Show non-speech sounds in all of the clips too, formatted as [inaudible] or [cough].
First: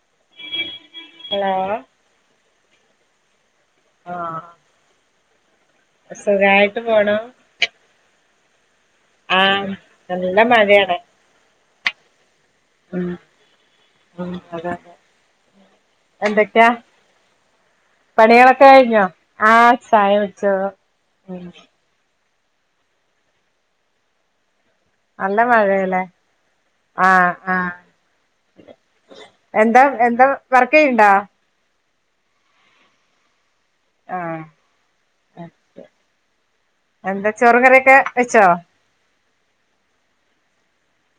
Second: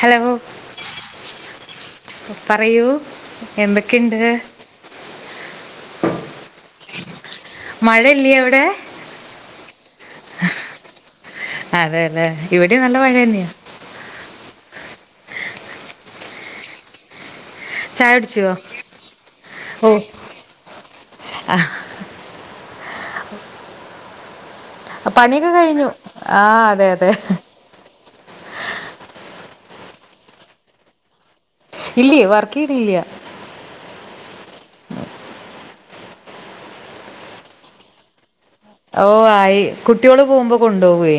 Hello hello പറയൂ ആ എന്തൊക്കെയുണ്ട് സുഖായിട്ട് പോണു മഴ ഇല്ല്യെ അവിടെ ആഹ് നല്ല മഴയാണ് അതെ ലെ ഇവടിം നല്ല ഉം മഴന്നെയാ ഉം അതെ അതെ എന്തേക്കെയാ ചായ കുടിച്ചോ പണികളൊക്കെ കഴിഞ്ഞോ ആ ഓ ചായ വെച്ചു ആ, നല്ല പണിയൊക്കെ കഴിഞ്ഞു ആ അതെ അതെ ആ എന്താ എന്താ വർക്കെയ്യ്ണ്ടോ ഇല്ലേ വർക്കയ്യ്ണില്ല ആ എന്താ ചോറും കറിയൊക്കെ വെച്ചോ ഓ ആയി കുട്ട്യോള് പോവുമ്പം കൊണ്ടോവെ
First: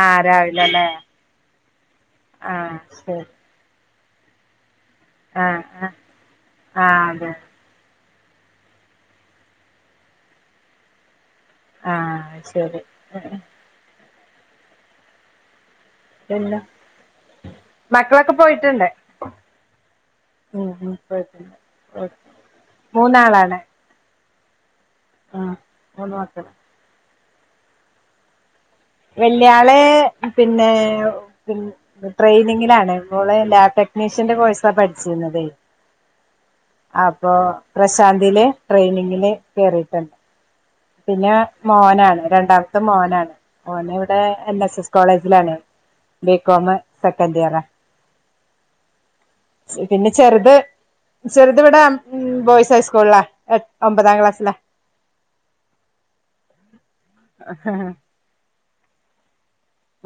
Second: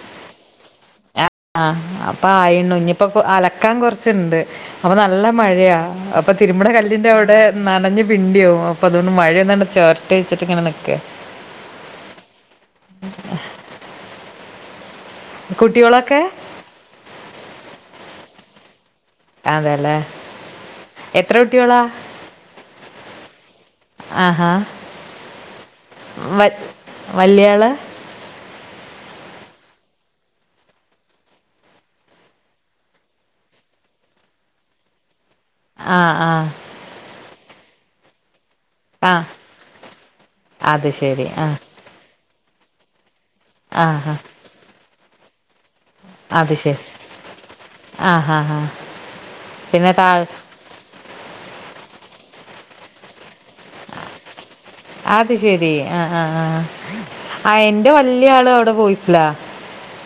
ആ രാവില ലെ ആ അപ്പ ആയിണു ഇഞ്ഞിപ്പോ ശരി അലക്കാൻ കൊർച്ച്ണ്ട് അപ്പൊ നല്ല ആഹ് മഴയാ ആഹ് അപ്പ തിര്മ്പ്ണ ആഹ് അതെ കല്ലിന്റവ്ടെ നനഞ് പിണ്ടി ആവും അപ്പൊ അതുകൊണ്ട് മഴയൊന്ന് ചേര്ട്ടെ വെച്ചിട്ട് ഇങ്ങനെ നിക്ക ആ ശരി കുട്ട്യോളക്കെ മക്കളക്ക പോയിട്ട്ണ്ട് അതെല്ലേ ഉം ഉം എത്ര കുട്ടികളാ മൂന്നാളാണ് ആഹാ ആഹ് മൂന്ന് വ മക്കള് വല്യാള വെല്യ ആള് ട്രെയിനിങ്ങില ആാണ് ഓള് ലാബ് ടെക്നീഷ്യന്റെ കോഴ്സാണ് പഠിച്ചിരുന്നതേ ആഹ ആ അപ്പൊ ആ പ്രശാന്തില്ട്രെയിനിങ്ങില് കേറിയിട്ടുണ്ട് അത് ശരി പിന്നെ ആ മോനാണ് രണ്ടാമത്തെ മോനാണ് മോന ആ ആ ഇവിടെ എൻ എസ് എസ് കോളേജിലാണ് ബികാം സെക്കന്റ് ഇയർ ആഹ് ആ ആ പിന്നെ ചെറുത് ചെറുതവിട ബോയ്സ് ഹൈസ്കൂളില ഒമ്പതാം ക്ലാസ്സില അത് ശെരി ആ ആ ആ അ എന്റെ വല്യ ആള് അവിടെ ബോയ്സില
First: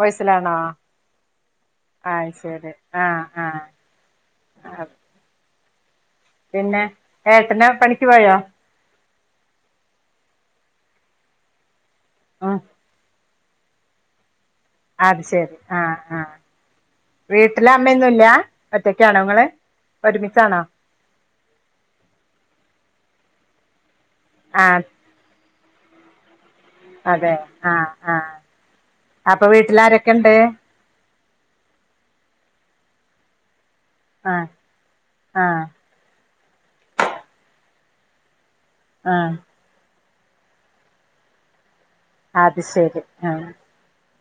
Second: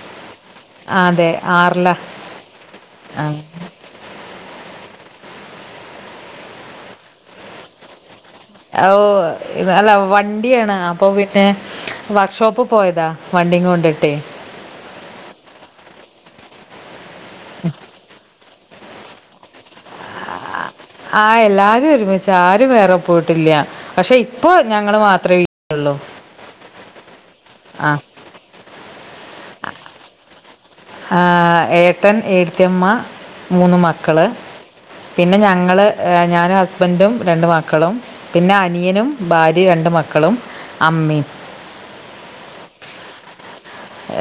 ബോയ്സിലാണോ ആ അതെ ആറില ആ ശരി ആഹ ആഹ പിന്നെ ഏട്ടനെ പണിക്ക് പോയോ ആ ഓ വണ്ടിയാണ് അപ്പൊ പിന്നെ വർക്ക് ഉം ഷോപ്പ് പോയതാ വണ്ടിങ്ങോണ്ടിട്ടെ അത് ശെരി ആഹ ആഹ വീട്ടില് അമ്മയൊന്നും ഇല്ല ഒറ്റയ്ക്ക് ആണോ നിങ്ങള് ഒരുമിച്ച ആണോ ആഹ എല്ലാരും ഒരുമിച്ച ആരും വേറെ പോയിട്ടില്ല പക്ഷെ ഇപ്പൊ ആഹ് ഞങ്ങള് മാത്രയി ഉള്ളു അതെ ആഹ ആഹ അപ്പൊ വീട്ടിൽ ആരൊക്കെ ഇണ്ട് ഏട്ടൻ ഏട്ടത്തിയമ്മ മൂന്ന് മക്കള് ആഹ് പിന്നെ ആഹ് ഞങ്ങള് ഏ ഞാനും ഹസ്ബൻഡും രണ്ട് മക്കളും പിന്നെ അനിയനും ആഹ് ഭാര്യ ടി രണ്ട് മക്കളും അമ്മേം അത് ശെരി ആ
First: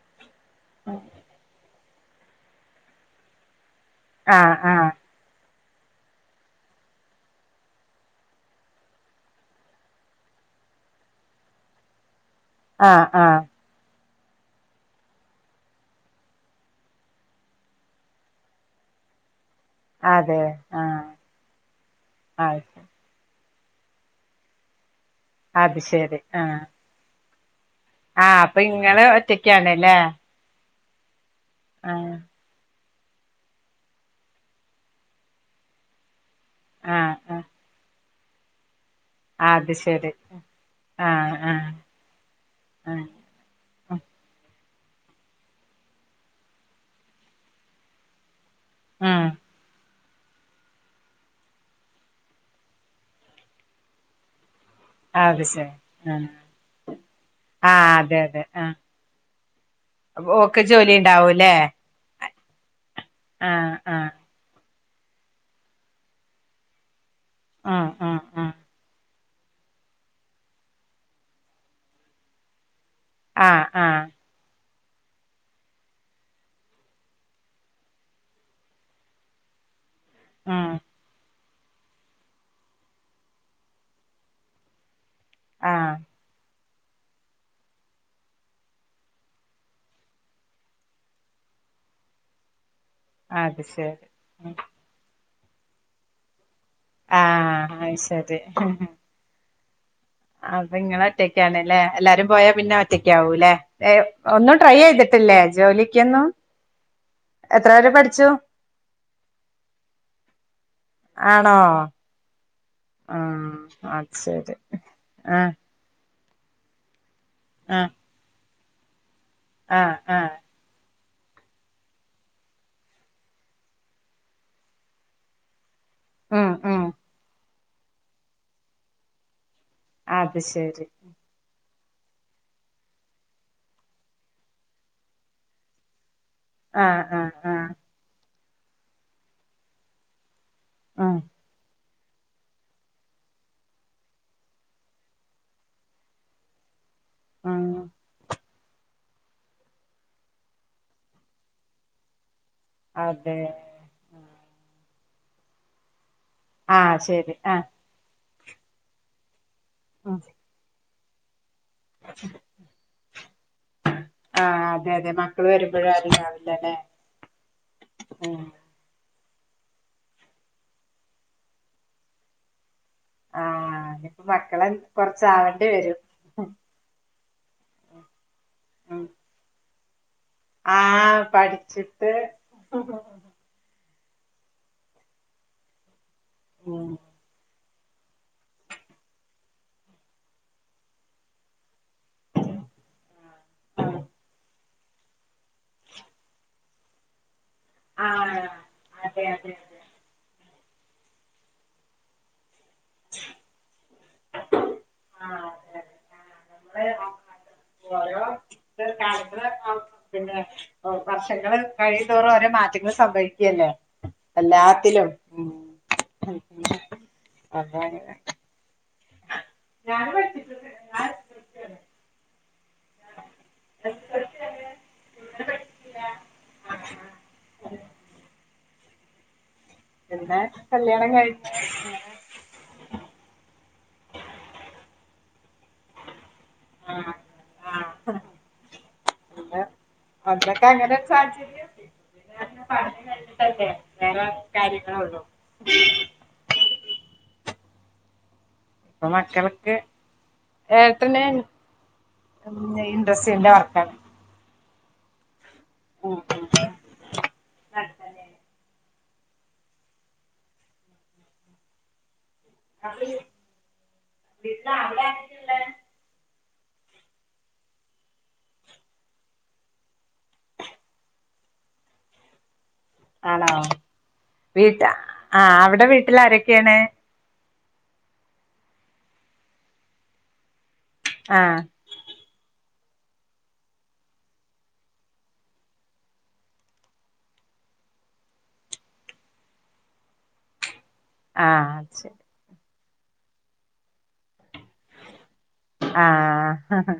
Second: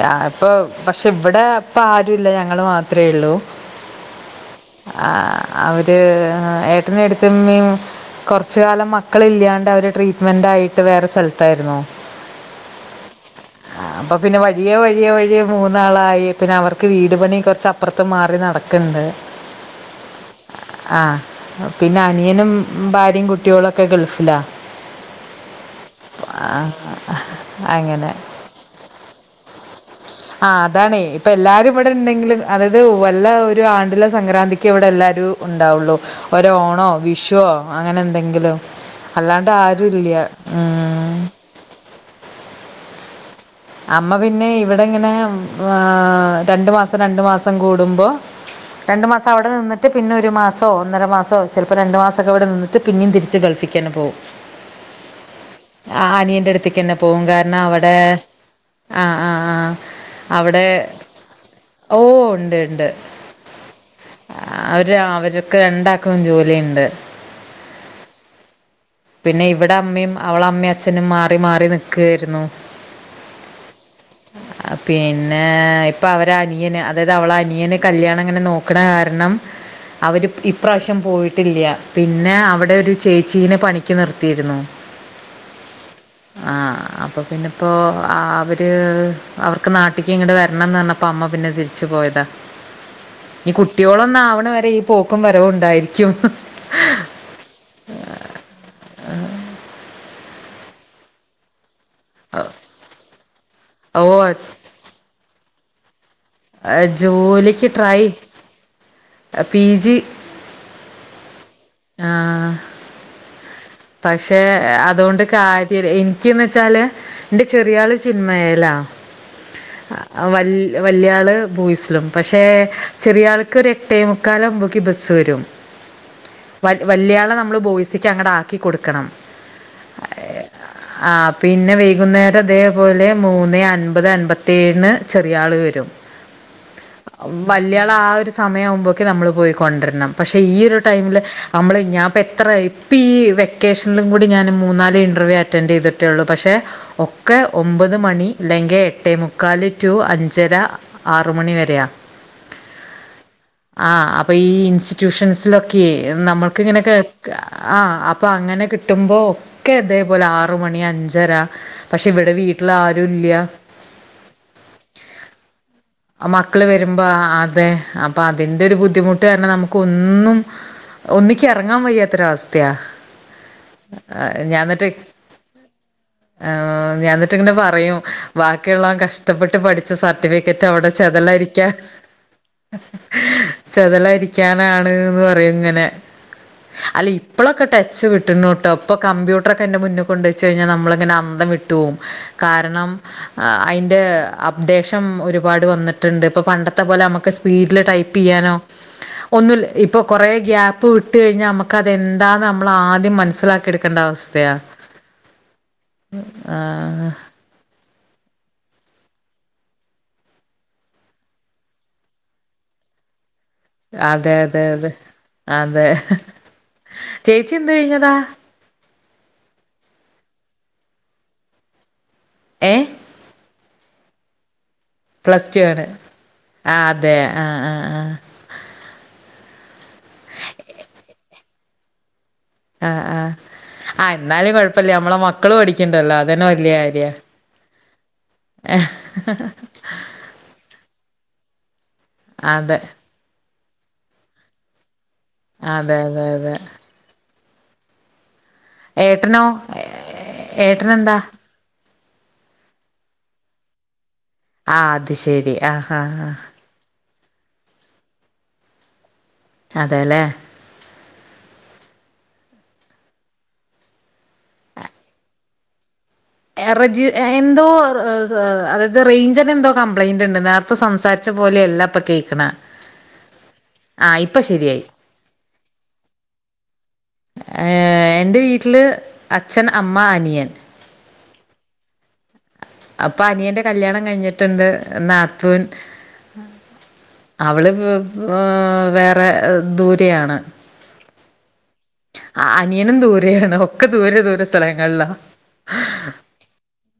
യാ ഇപ്പൊ പക്ഷെ ഇവിടെ ഇപ്പ ആരുല്ല ഞങ്ങള് മാത്രേ എള്ളൂ ആഹ ആഹ ആ അവര് ഏട്ടനും ഏടത്തിയമ്മയും കൊറച്ച കാലം മക്കള് ഇല്യാണ്ട് അവര് ട്രീറ്റ്മെന്റ് ആയിട്ട് വേറെ സ്ഥലത്തായിരുന്നു ആ ആ ആ അപ്പൊ പിന്നെ വയ്യ വഴിയ വഴിയ വഴിയ മൂന്നാളായി പിന്നെ അവർക്ക് വീട് പണി കൊറച്ച് അപ്പുറത്ത് മാറി നടക്കണ്ട് അതെ ആഹ് ആഹ പിന്നെ അനിയനും അത് ഭാര്യയും കുട്ടികള് ഒക്കെ ഗൾഫിലാണ് അത് ശരി ആഹ ആ ആഹ് അങ്ങനെ ആ അപ്പ ഇങ്ങള് ഒറ്റക്കാണ് അല്ലേ ആ അതാണേ ഇപ്പൊ എല്ലാരും ഇവിടെ ഉണ്ടെങ്കില് അതായത് വല്ല ഒരു ആണ്ടിലെ സംക്രാന്തിക്ക് ഇവിടെ എല്ലാരും ഒണ്ടാവുള്ളു ഒര് ഓണോ ആഹ് ആഹ് വിഷുവോ അങ്ങനെ എന്തെങ്കിലും അല്ലാണ്ട് അത് ആരു ഇല്ല ശരി ഉ ആ അമ്മ പിന്നെ ഇവിടെ ഇങ്ങനെ രണ്ട് മാസം രണ്ട് മാസം കൂടുമ്പോ രണ്ടു ഉം മാസം അവിടെ നിന്നിട്ട് പിന്നെ ഒരു മാസോ ഒന്നര മാസോ ചെലപ്പോ രണ്ട് മാസമൊക്കെ ഇവിടെ നിന്നിട്ട് പിന്നെയും തിരിച്ച് ഗൾഫിക്ക് തന്നെ പോവും അത് ശരി ആ അനിയന്റ് അടുത്തേക്ക് തന്നെ പോകും കാരണം ആ അവിടെ അതെ അതെ ആ ആഹ ആഹ് ആഹ ഓക്ക് അവിടെ ജോലി ഉണ്ടാവൂല്ലേ ഓ ഒണ്ട് ഒണ്ട് ആഹ് ആഹ് ആഹ് അവര് അവരക്കെ രണ്ടാക്കും ജോലിയുണ്ട് ആഹ് ആഹ് പിന്നെ ഇവിടെ അമ്മയും അവള അമ്മയും അച്ഛനും മാറി മാറി നിക്കായിരുന്നു ആഹ് ആഹ് ആ പിന്നെ ഇപ്പ അവര് അനിയന് അതായത് അവള അനിയനെ കല്യാണം അങ്ങനെ നോക്കണ കാരണം അവര് ഉം ഇപ്രാവശ്യം പോയിട്ടില്ല പിന്നെ അവിടെ ഒരു ചേച്ചീനെ പണി ക്ക് നിർത്തിയിരുന്നു ആഹ് അപ്പ പിന്നെ ഇപ്പോ അവര് അവർക്ക് നാട്ടിക്ക് ഇങ്ങട് വരണം എന്ന് പറഞ്ഞപ്പ അമ്മ പിന്നെ തിരിച്ചു പോയതാ ഈ അത് കുട്ടിയോള് ശരി ഒന്ന് ആവണ വരെ ഈ പോക്കും വരവും ഉണ്ടായിരിക്കും ഉം ആഹ് അയ് ശരി ഉം ഉം ആഹ് അപ്പൊ ങ്ങള് ഒറ്റക്കാണ്ല്ലേ എല്ലാരും പോയാ പിന്നെ ഒറ്റക്കാവുലെ ഓ ഒന്നു ട്രൈ ചെയ്തിട്ടില്ലേ ജോലിക്കൊന്നും ജോലിക്ക് എത്ര വരെ ട്രൈ പഠിച്ചു പി ജി ആണോ ആഹ് ആ അത് പക്ഷേ ശരി അതുകൊണ്ട് ആ കാര്യ എനക്ക്ന്ന് വെച്ചാല് എന്റെ ആ ചെറിയാള് ആ ആ [unintelligible] വലിയ വലിയാൾ ബോയ്സിലും പക്ഷേ ചെറിയ ആൾക് ഒരു എട്ടേമുക്കാൽ ആവുമ്പോക്ക് ബസ്സ് വരും [inaudible] വ ഉം വല്യാളെ നമ്മള് ബോയ്സിക്ക് അങ്ങട ആക്കികൊടുക്കണം അത് ശരി ആഹ് പിന്നെ വൈകുന്നേരം അതേപോലെ മൂന്ന് അൻപത് അൻപത്തിേഏഴിന് ചെറിയാൾ വരും [inaudible] ആ ആ വല്യാളെ ആഹ് ഒരു സമയം ആവുമ്പോക്കെ നമ്മള് പോയി കൊണ്ടുവരണം പക്ഷെ ഈ ഒരു ടൈമിൽ ഉം അമ്മള് ഞാൻ പ്പോ എത്ര പ്പീ വെക്കേഷനിലും കൂടി ഞാൻ മൂന്നാല് ഇന്റർവ്യൂ അറ്റൻഡ് ചെയ്തിട്ടേ ഉള്ളൂ പക്ഷേ ഒക്കെ ആഹ് ഒമ്പത് മണി അല്ലെങ്കിൽ എട്ടേ മുക്കാൽ ടു അഞ്ചര ആറ് മണി വരെയ അതെ ആഹ് അപ്പൊ ഈ ഇൻസ്റ്റിറ്റ്യൂഷൻസിലൊക്കെ നമ്മൾക്ക് ഇങ്ങനെക്കെ ആഹ് ശരി ആഹ് അപ്പ അങ്ങനെ കിട്ടുമ്പോൾ ഒക്കെ അതേപോലെ ആറ് മണി അഞ്ചര പക്ഷെ ഇവിടെ വീട്ടിൽ ആരും ഇല്ല ആഹ് അതെ അതെ [unintelligible] മക്കൾ വരുമ്പോഴ മക്കള് വരുമ്പോ അതെ അപ്പൊ അതിന്റെ ഒരു ബുദ്ധിമുട്ട് ട്ട് പറഞ്ഞാൽ നമുക്ക് ഒന്നും ഒന്നിക്ക ഇറങ്ങാൻ വയ്യാത്തൊരവസ്ഥയാ ആഹ് ഞ്ഞിപ്പോ മക്കളെ കൊറച്ചാവേണ്ടി വരും ആഹ് ഞാൻ എന്നിട്ട്ങ്ങനെ പറയും ബാക്കിയുള്ളവൻ ഉം കഷ്ടപ്പെട്ട് പഠിച്ച സർട്ടിഫിക്കറ്റ് അവിടെ ആഹ് ചേതലരിക്ക പഠിച്ചിട്ട് ചെതലരിക്കാനാണ്ന്ന് പറയും ഇങ്ങനെ ഉം അല്ല ഇപ്പോഴൊക്കെ ടച്ച് വിട്ടീൻ ട്ടോ ഇപ്പൊ കമ്പ്യൂട്ടർക്കെ എന്റെ മുന്നിൽ കൊണ്ട് വെച്ച് കഴിഞ്ഞാൽ നമ്മളങ്ങനെ അന്തം വിട്ടു പോവും കാരണം ആഹ് അയ്‌ന്റെ അപ്ഡേഷൻ ഒരു ഒരുപാട് വന്നിട്ടുണ്ട് ഇപ്പൊ പണ്ടത്തെ പോലെ നമുക്ക് സ്പീഡില് ടൈപ്പ് ആഹ് ചെയ്യാനോ അതെ അതെ ഒന്ന അതെ ഇപ്പോൾ കുറേ ഗ്യാപ്പ് വിട്ട കഴിഞ്ഞാൽ നമുക്കതന്താണെന്ന് നമ്മള ആദ്യം മനസ്സിലാക്കിയെടുക്കേണ്ട അവസ്ഥ സ്ഥയാ ആഹ് അതെ അതെ ആ ആഹ് [unintelligible] പിന്നെ വർഷങ്ങള് കഴിയുംതോറും ഓരോ മാറ്റങ്ങൾ സംഭവിക്കുകല്ലേ അതെ അതെ അതെ അതെ ചേച്ചി എന്ത് കഴിഞ്ഞതാ ഞാനും പഠിച്ചിട്ടുണ്ട് ഞാൻ ഏ പ്ലസ് ടുവരെ ആതെ ആ ആ ആ പിന്നെ കല്യാണം കഴിഞ്ഞ് ആ ആ ആ എന്നാലും കൊഴപ്പല്ല നമ്മളെ മക്കള് പഠിക്ക്ണ്ടല്ലോ അതന്നെ വല്ല്യാര്യ ആ [unintelligible] എ ഹേ ഹ് ഹ് മക്കക്ക് അങ്ങനെരു സാഹചര്യം [unintelligible] അങ്ങനെ അതെ സാഹചര്യം വേറെ കാര്യങ്ങളൊള്ളൂ അതെ തെ തെംതെ ഇപ്പ ഏട്ടനോ മക്കളൊക്കെ ഏട്ടനെന്താ ഏട്ടനൻ ആ പിന്നെ ഇൻട്രസ്റ്റീൽ ന്റെ വർക്കാണ് ആ അത് ശെരി ആ ഹാ ഹാ അങ്ങനെ അതേല്ലേ [unintelligible] അ വിട്ട അല്ലെ പിന്നെ അവെടെ എറജ് എ എന്തോ [unintelligible] അതത് റേയിഞ്ചിന് എന്തോ കംപ്ലയിന്റ്ണ്ട് ന്നാ പ്പൊ സംസാരിച്ച പോലെയല്ല ഇപ്പ കേക്ക്ണേ ആണോ വീട്ട ശരിയായി ആ അവ്ടെ വീട്ടിൽ ആരൊക്കെയാണ് ഏ എന്റെ വീട്ടില് അച്ഛൻ അമ്മ അനിയൻ ആ അപ്പ അനിയന്റെ കല്യാണം കഴിഞ്ഞിട്ട്ണ്ട് നാത്തൂൻ അവള് പ് ഏ വേറെ ദൂരെയാണ് ആ ശെ അ അനിയനും ദൂരെയാണ് ഒക്കെ ദൂരേ ദൂരേ സ്ഥലങ്ങളിലാ ആ ഹെ ഹ്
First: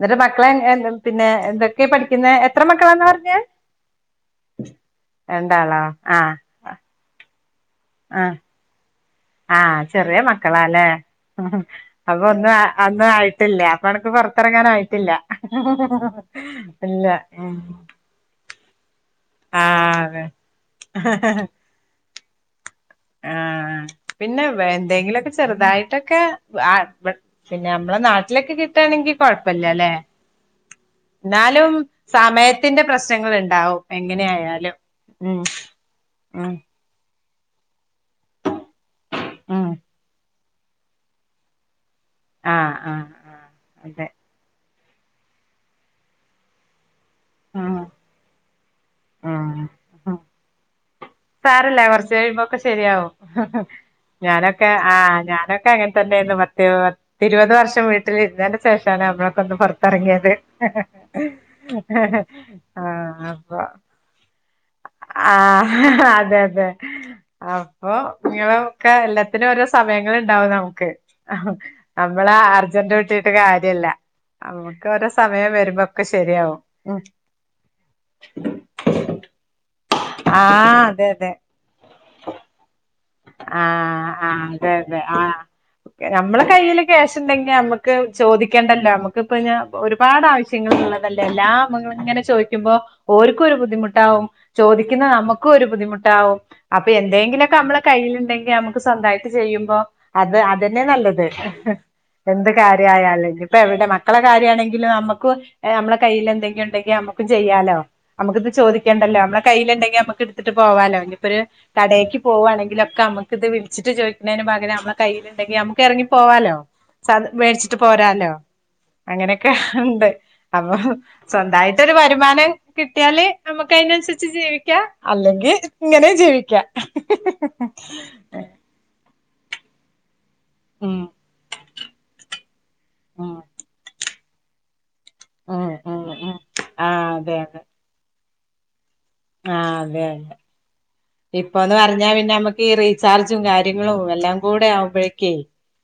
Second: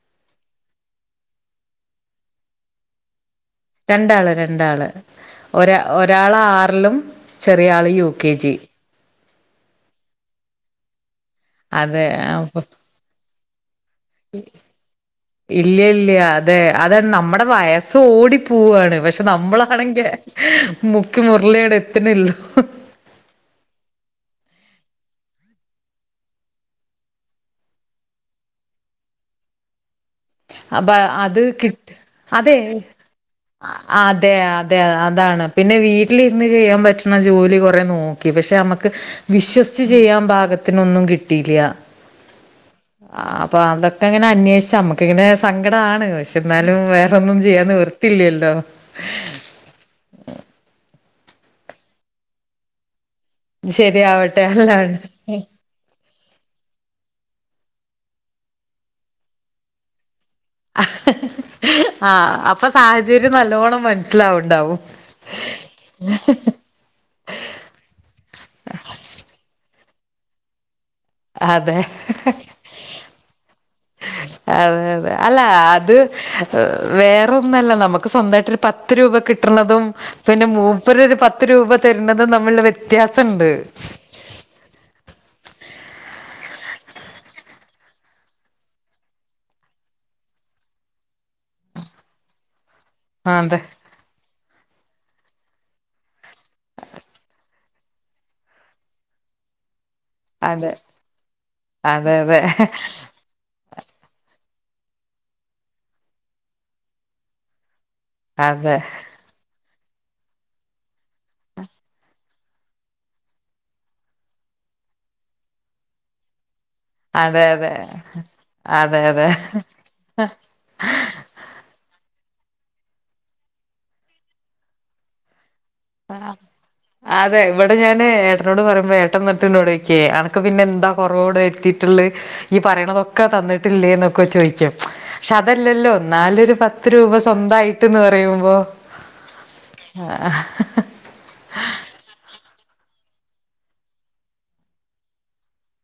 ന്നട്ട് മക്കളെ എൻ എന്ത് പിന്നെ എന്തൊക്കെയാ പഠിക്കുന്നെ എത്ര മക്കളാന്നാ പറ്ഞ്ഞെ രണ്ടാള് രണ്ടാള് ഒരാ ആഹ് ഒരാളാറിലും ചെറിയ ആള് യു കെ ജി ആ ചെറിയ മക്കളാല്ലേ മ്മ്ഹ് ഹ് അപ്പൊ ഒന്ന് ആ അന്ന് ആയി ടില്ലാ അപ്പൊ അനക്ക് പൊ റത്തറങ്ങാനായിട്ടില്ല ഇല്ല ഇല്ല [unintelligible] ഇല്ല മ് പൂവാണ് പക്ഷെ നമ്മളാണെങ്കെ മുക്കി മുർളിയട് എത്ത്ണ്ല്ലോ ആ പിന്നെ വെ എന്തെങ്കിലൊക്കെ ചെറുതായിട്ടൊക്കെ വ് ആ വ് പിന്നെ മ്മളെ നാട്ടിലൊക്കെ കിട്ടാ ണെങ്കി കൊഴപ്പല്ലൃലേ അപ്പ അത് കിട്ട് അതേ സമയത്തിന്റെ പ്രശ്നങ്ങൾ ഉണ്ടാവും എങ്ങനെ അതെ ആയാലും അതെ ഉം അതാണ് പിന്നെ വീട്ടിലിര്ന്ന് ഉം ചെയ്യാൻ പറ്റ് ണജോലി കൊറേ നോക്കി പക്ഷെ മ്മക്ക് ഉം വിശ്വസിച്ച് ചെയ്യാൻ പാക ത്തിനൊന്നും കിട്ടീല്ലൃ ആ ആഹ് ആഹ് ആഹ് അപ്പാതൊക്കെ അതെ അങ്ങനെ അന്വേഷിച്ച മ്മക്ക് ക്ങ്ങനെ സങ്കടാണ് ക്ഷെ എന്നാലും വേറൊന്നും ചെയ്യാനി വർത്തില്ലല്ലോ ആ ഹ് സാരല്ല കൊറച്ച് കഴിയുമ്പോക്കെ ശരിയാവും [unintelligible] ശരിയാവട്ടെ ഞാനൊക്കെ ആ അല്ലാണ്ട് ഞാനൊക് കെ അങ്ങൻതന്നേയ്ന്നു പതേ പത്തിരുപത് വർഷം വീട്ടിലിരുന്നേന്റെ ശേഷാണ് നമ്മളൊക്ക ഒന്ന് പൊറത്തറങ്ങിയത് ആ ഹ് ഹ് അപ്പൊ ആഹ് സാഹചര്യം നല്ലോണ്ണം മനസ്സിലാവ്ണ്ടാവും ആ ഹ ഹ അതെ അതെ അപ്പൊ ഇങ്ങളൊക്കെ എല്ലത്തിനും ഓരോ സമയങ്ങള് ണ്ടാവും നമുക്ക് അ ഹ് അതെ നമ്മളാർജന്റൂട്ടീട്ട് കാര്യല്ല അതെ നമുക്ക് ഓരോ അതെ അല്ല സമയം അത് വരുമ്പോക്കെ ശരിയാവും ഉം വേറൊ ന്നല്ല നമക്ക് സ്വന്തായിട്ട് ഒരു പത്ത് ത്ത് രൂപ കിട്ട്റ്ണതും പിന്നെ ആഹ് മൂപ്പര് അതെ രു അതെ പത്ത് രൂപ തരുന്നതും തമ്മില്ലുള്ള വ്യത്യാസണ്ട് ആ അങ്കെലെ ആ എനമ്മളെ കയ്യില് ക്യാഷ്ണ്ടെങ്കി ഞമ്മക്ക് ചോദിക്കണ്ടല്ലോ നമ്മക്ക് പിന്നാ ഒരുപാട് ആവിശ്യങ്ങൾ ള്ളതല്ലേ എല്ലാം മ്മള് ഇങ്ങനെ ചോയ്ക്കുമ്പോ ഓൽക്കും ഒരു അതെ ബുദ്ധിമുട്ടാവും ചോദിക്കുന്ന നമുക്കും ഒര് ബുദ്ധിമുട്ടാവും അപ്പ എന്തേങ്കിലൊക്കെ അമ്മളെ കയ്യില്ണ്ടെങ്കി നമ്മുക്ക് സ്വന്തായിട്ട് ചെയ്യുമ്പോ അത് അതെ അതന്നെ നല്ലത്. അതെ [inaudible] അതെ എന്ത് കാര്യായാലും ഇപ്പ എവിടെ മക്കളെ കാര്യാണെങ്കിലും നമ്മുക്കും ഏഹ് നമ്മളെ കയ്യില് എന്തെങ്കിലുണ്ടെങ്കി നമ്മുക്കും ചെയ്യാലോ നമുക്ക് ഇത് അതെ ചോദിക്കണ്ടല്ലോ, നമ്മളെ കയ്യില്ണ്ടെങ്കി നമുക്ക് ഇടുത്തിട്ട് പോവാലോ ഇനിപ്പൊര് കടേക്ക് പോവാണെങ്കിലൊക്കെ നമുക്ക് ഇത് വിളിച്ചിട്ട് ചോദിക്ക്ണേന് പകരം നമ്മളെ കയ്യിലുണ്ടെങ്കി നമുക്ക് എറങ്ങിപ്പോവാലോ സാധനം അതെ അതെ മേടിച്ചിട്ട് പോരാലോ അതെ അതെ അങ്ങനെയൊക്കെ ഉണ്ട്. അപ്പൊ സ്വന്തായിട്ടൊരു വരുമാനം കിട്ടിയാല് നമ്മുക്കായ്നൻസരി ച്ച് ജീവിക്ക അല്ലെങ്കി ഇങ്ങനെ ആഹ് ജീവിക്കാം അതെ ഇവിടെ ഞാന് ഏട്ടനോട് പറയുമ്പോ ഏ ട്ടന്ന്ട്ട് ഇന്നോട്യ്ക്കെയ് അനക്ക് പിന്നെ എന്താ ഉം കൊറവുടെ വരുത്തിട്ടില്ലേയ് ഈയ്യ് പറയ്ണതൊക്കെ ഉം തന്നിട്ടില്ലേ എന്നൊക്കെ ചോദിക്കും. ക്ഷെ ഉം അതല്ലല്ലോ ഉം ഉം ഇന്നാലൊര് ആ പത്ത് രൂപ അതെ സ്വന്തായിട്ട്ന്ന് പറയുമ്പോ ആഹ് അതെ ആ അതെ ഇപ്പന്ന് പറഞ്ഞാ പിന്നെ നമുക്ക് ഈ റീചാർജും കാര്യങ്ങളും എല്ലാം കൂടെ ആവുമ്പോഴേക്കേ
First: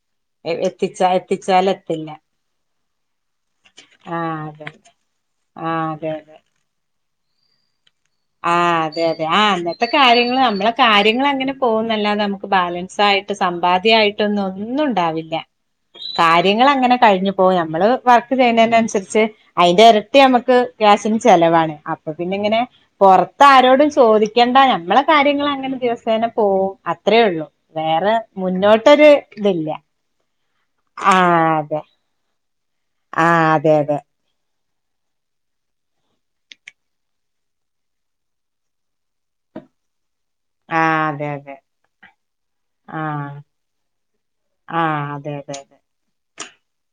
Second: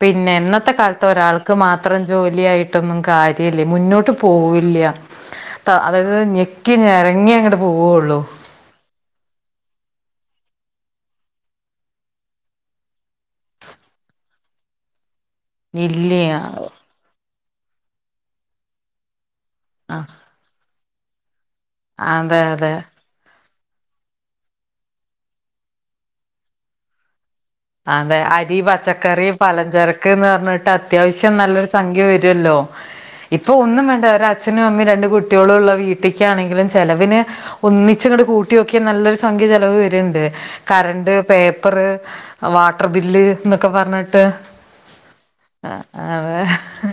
പിന്നെ ഇന്നത്തെ എത്തിച്ചാ കാലത്ത് ഒരാൾക്ക് മാത്രം എത്തിച്ചാലെത്തില്ല ജോലിയായിട്ടൊന്നും കാര്യല്ല മുന്നോട്ട് ആഹ് അതെ പോവില്ല ആഹ് അതെ അതായത് അതെ ഞെക്കി ഞരങ്ങി അങ്ങട്ട് പോവൊള്ളു. ആഹ് അതെ അതെ ആഹ് അന്നത്തെ കാര്യങ്ങള് നമ്മളെ കാര്യളങ്ങനെ പോകുന്നല്ലാതെ നമുക്ക് ബാലൻസായിട്ട് സമ്പാദ്യായിട്ടൊന്നും ഒന്നും ഉണ്ടാവില്ല. ഇല്ല കാര്യങ്ങളങ്ങനെ കഴിഞ്ഞു പോയി ഞമ്മള് വർക്ക് ചെയ്യുന്നതിനനുസരിച്ച് അതിന്റെ ആ എരട്ടി നമ്മക്ക് ഗ്യാസിന് ചെലവാണ് അപ്പൊ പിന്നെ അതെ ഇങ്ങനെ അതെ പോറത്താരോടും ചോദിക്കണ്ട ഞമ്മളെ കാര്യങ്ങളങ്ങനെ ദിവസേന പോവും അത്രേയൊള്ളൂ. വേറെ മുന്നോട്ടൊരു ഇതില്ല. ക്ക്ന്ന് പറഞ്ഞിട്ട് അത്യാവിശ്യം ആഹ് നല്ലൊരു അതെ സംഖ്യ വരല്ലോ. ആഹ് ഇപ്പൊ അതെ ഒന്നും അതെ വേണ്ട ഒരച്ഛനും അമ്മയും രണ്ട് കുട്ടികളും ഉള്ള വീട്ടിലിക്കാണെങ്കിലും ചെലവിന് ഒന്നിച്ചങ്ങട് കൂട്ടി നോക്കിയാ നല്ലൊരു സംഖ്യ ചെലവ് വര്ണ്ട്. ആഹ് കറണ്ട്, അതെ അതെ പേപ്പറ് വാട്ടർ ബില്ല് ആഹ് എന്നൊക്കെ പറഞ്ഞിട്ട് ആഹ് അതെ [inaudible]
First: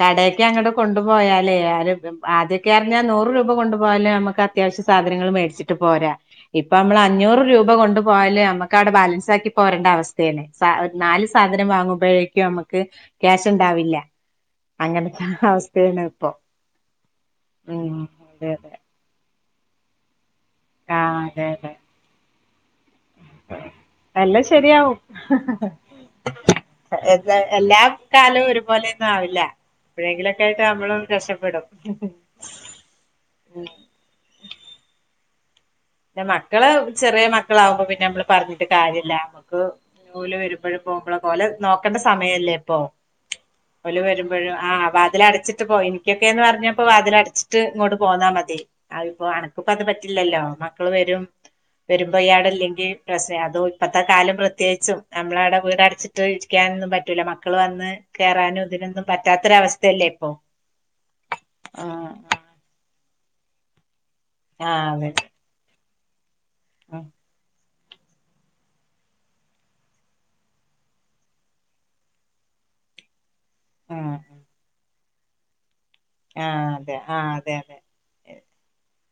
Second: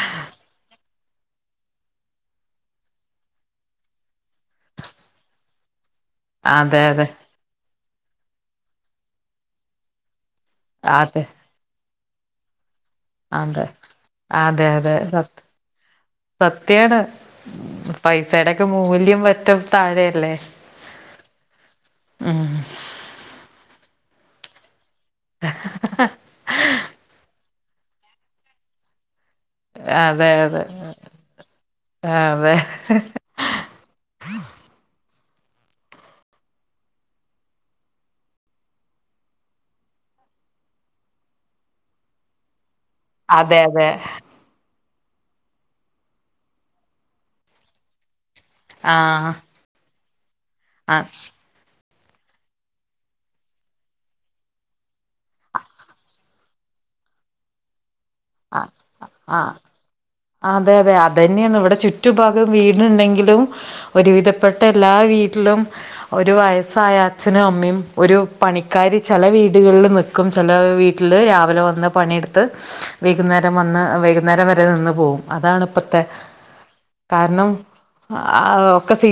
കടേക്കങ്ങട്ട് കൊണ്ടുപോയാലേ ആര് ആദ്യക്കെ അറിഞ്ഞാൽ നൂറ് രൂപ കൊണ്ടുപോയാലേ നമുക്കാ അത്യാവശ്യ സാധങ്ങള് മേടിച്ചിട്ട് പോരാ അതെ ഇപ്പമ്മള് അതെ അഞ്ഞൂറ് രൂപ കൊണ്ട് പോയാല് നമ്മുക്ക് അവിടെ ബാലൻസ് ആക്കി പോരേണ്ട അവസ്ഥ അതെ നാല് സാധനം വാങ്ങുമ്പോഴേക്കും നമുക്ക് ക്യാഷ് അതെ അതെ ഉണ്ടാവില്ല. അതെ അതെ സ ത്യന്നെ ഇപ്പം സത്യാണ് അതെ പൈസെടൊക്കെ അതെ മൂല്യം പറ്റും. താഴെ അല്ലേ ആഹ് അതെ അതെ ആഹ് എല്ലാം ശെരിയാവും. എാ എല്ലാ കാലവും ഒരുപോലെയൊന്നും ആവില്ല അതെ എപ്പോഴെങ്കിലൊക്കെ ആയിട്ട് അതെ നമ്മളൊന്നും രക്ഷപ്പെടും. അതെ. [inaudible] ഉം പിന്നെ മക്കള് ചെറിയ മക്കളാവുമ്പോ പിന്നെ നമ്മള് പറഞ്ഞിട്ട് കാര്യമില്ല. നമ്മുക്ക് ഓലെ വരുമ്പഴും പോകുമ്പളൊക്കെ ഓലെ നോക്കേണ്ട സമയല്ലേ ഇപ്പൊ അതെ അതെ. ഇപ്പഴും ആഹ് വാതിലടച്ചിട്ട് പോയി. എനിക്കൊക്കെന്ന് പറഞ്ഞപ്പോ വാതിലടച്ചിട്ട് ഇങ്ങോട്ട് പോന്നാൽ മതി. ആ അതിപ്പോ അനക്കിപ്പത് പറ്റില്ലല്ലോ മക്കള് ആ വരും വരുമ്പോ ഈയ്യടെല്ലെങ്കില് പ്രശ്നം, അതും ഇപ്പത്തെ കാലം പ്രത്യേകിച്ചും നമ്മളവിടെ വീടച്ചിട്ട് ട്ടിരിക്കാനൊന്നും പറ്റൂല്ല മക്കള് വന്ന് ആ കേയറാനും ഇതിനൊന്നും ആ പറ്റാത്തൊരവസ്ഥയല്ലേ ഇപ്പൊ അതെ അതെ അന്നെയാണ് ഇവിടെ ചുറ്റു ആഹ് ഭാഗം വീടുണ്ടെങ്കിലും ഒരുവിധ പ്പെട്ട ആ എല്ലാ അതെ വീട്ടിലും ഒരു വയസ്സായ ഉം അച്ഛനു അമ്മിം. ഒരു പണിക്കാരി ചെല വീടുകൾല് ന്ന്ക്കും ചെല വീട്ട്ല് രാവിലെ വന്ന് പണിട്ത്ത്. വൈകുന്നേരം വന്ന് ഉം വൈകുന്നേരം വരെ നിന്ന് പോകും അതാണ് പ്പത്തെ ആ അതെ ആ കാര്ണം. അതെ അതെ ആഹ് ഒക്കെ സീ